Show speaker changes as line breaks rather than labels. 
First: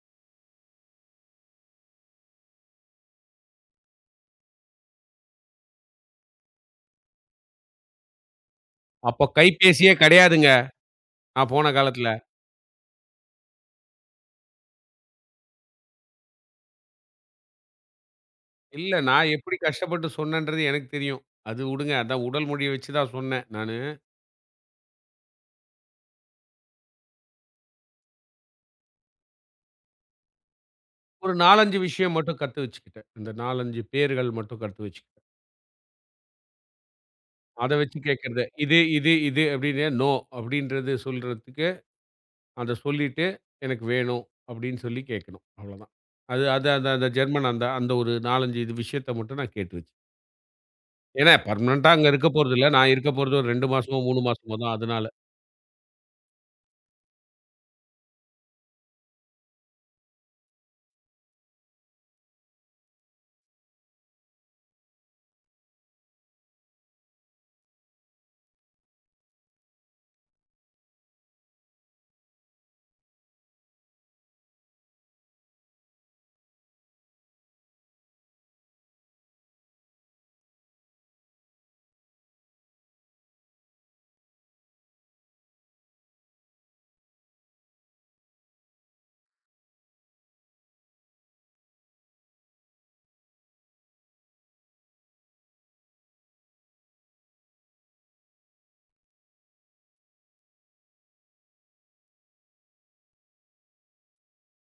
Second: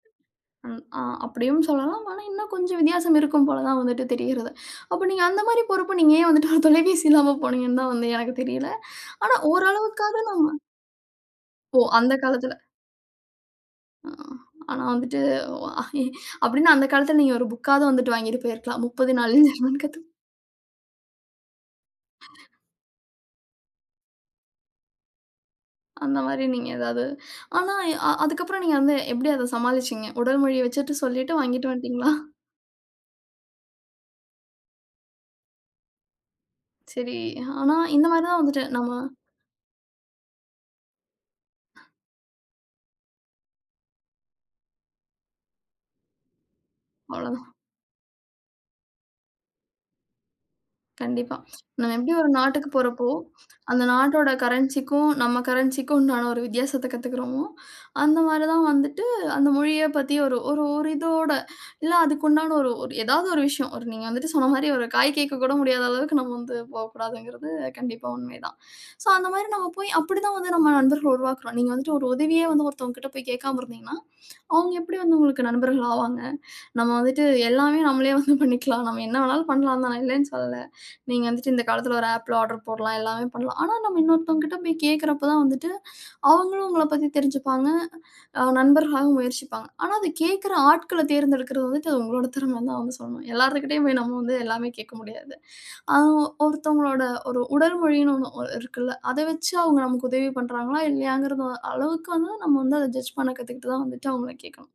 ம். ஆ. அப்டியும் சொல்லலாம். ஆனா இன்னும் கொஞ்சம் வித்தியாசம் இருக்கும் போல தான் வந்துட்டு தெரியறது. அப்ப நீங்க அந்த மாரி பொறுப்பு. நீங்க ஏன் வந்துட்டு ஒரு தொலைபேசி இல்லாம போனீங்கன்தா வந்து எனக்குத தெரியல.
அப்ப
ஆனா ஓரளவுக்காது
கைப்பேசியே கெடையாதுங்க.
நம்ம.
நான் போன
ஓ
காலத்துல.
அந்த காலத்துல. ஆ, ஆனா வந்துட்டு ஓ ஆஹீ அப்டின்னா அந்தக் காலத்துல நீங்க ஒரு புக்காது வந்துட்டு வாங்கிட்டு போயிருக்கலாம்.
இல்ல,
30
நான்
நாள்ல
எப்டி
ஜெர்மன் கத்து.
கஷ்டப்பட்டு சொன்னேன்றது எனக்குத் தெரியும். அத வுடுங்க. அத உடல் மொழிய வச்சுதான் சொன்னே நானு.
அந்த மாரி நீங்க ஏதாது. ஆனா அ அதுக்கப்புறம் நீங்க வந்து எப்டி அத சமாளிச்சீங்க? உடல்மொழி வச்சிட்டு
ஒரு
சொல்லிட்டு வாங்கிட்டு
4-5
வன்டிங்களா?
விஷயம் மட்டும் கத்து வச்சுக்கிட்டேன். அந்த 4-5 பெயர்கள் மட்டும் கத்து வச்சு.
சரி. அ
அத
ஆனா
வச்சு
இந்த மாதிரி தான்
கேக்கறதே.
வந்துட்டு
இது
நம்ம
இது இது அப்டின்னு நோ அப்டின்றது சொல்றதுக்கு. அத சொல்லிட்டு எனக்கு வேணும் அப்டின்னு சொல்லி கேக்கணும். அவ்ளோதான். அது அது அந்த
அவ்ளோ தான்.
ஜெர்மனாந்த, அந்த ஒரு 4-5 இது விஷயத்த மட்டும் நான் கேட்டு வச்சன். ஏன்னா
கண்டிப்பா.
பர்மனண்டா
நான்
அங்க
எப்டி
இருக்க
ஒரு
போறதுல்ல.
நாட்டுக்கு
நான்
போறப்போ
இருக்க போறது ஒரு 2
அந்த
மாசமோ, 3
நாட்டோட
மாசமோதான்.
கரன்சிக்கும்
அதனால.
நம்ம கரன்சிக்கும் உண்டான ஒரு வித்தியாசத்த கத்துக்குறமோ. அந்த மாரி தான் வந்துட்டு, அந்த மொழிய பத்தி ஒரு ஒரிதோட இல்ல அதுக்குண்டான ஒரு ஒரு எதாவது ஒரு விஷயம். ஒரு நீங்க வந்துட்டு சொன்ன மாரி ஒரு காய் கேக்க கூட முடியாத அளவுக்கு நாம போகக் கூடாதுங்கறது கண்டிப்பா உண்மை தான். சோ அந்த மாரி நம்ம போய் அப்டி தான் வந்து நம்ம நண்பர்கள் உருவாக்குறோம். நீங்க வந்துட்டு ஒரு உதவிய வந்து ஒருத்தங்கிட்ட போய் கேக்காம இருந்தீங்கன்னா. அவங்க எப்டி வந்து உங்களுக்கு நண்பர்கள் ஆவாங்க. நம்ம வந்துட்டு எல்லாமே நம்மளே வந்து பண்ணிக்கலாம். நம்ம என்ன வேணாலு பண்லாந்தா நான் இல்லனு சொல்ல. நீங்க வந்துட்டு இந்த காலத்துல ஒரு ஆப்ல ஆடர் போடலாம். எல்லாமே பண்ணலாம். ஆனா நம்ம இன்னொருத்தங்க கிட்ட போய் கேக்குறப்ப தான் வந்துட்டு அவங்களும் உங்கள பத்தி தெரிஞ்சுப்பாங்க. அ நண்பர்களாக முயற்சிப்பாங்க. ஆனா அத கேக்குற ஆட்கள தேர்ந்தெடுக்கிறது வந்துட்டு அது உங்களோட தெறம தான் [unintelligible] சொல்லணும். எல்லார்துகிட்டயும் போய் நம்ம வந்து எல்லாமே கேக்க முடியாது. அ ஒருத்தவங்களோட ஒரு உடல்மொழினு ஒண்ணு இருக்குல்ல. அத வச்சு அவங்க நமக்கு உதவி பண்றாங்களா இல்லையாங்கற அளவுக்கு வந்து நம்ம வந்து அத ஜட்ஜ் பண்ண கத்துக்கிட்டு தான் வந்துட்டு அவங்கள கேக்கணும்.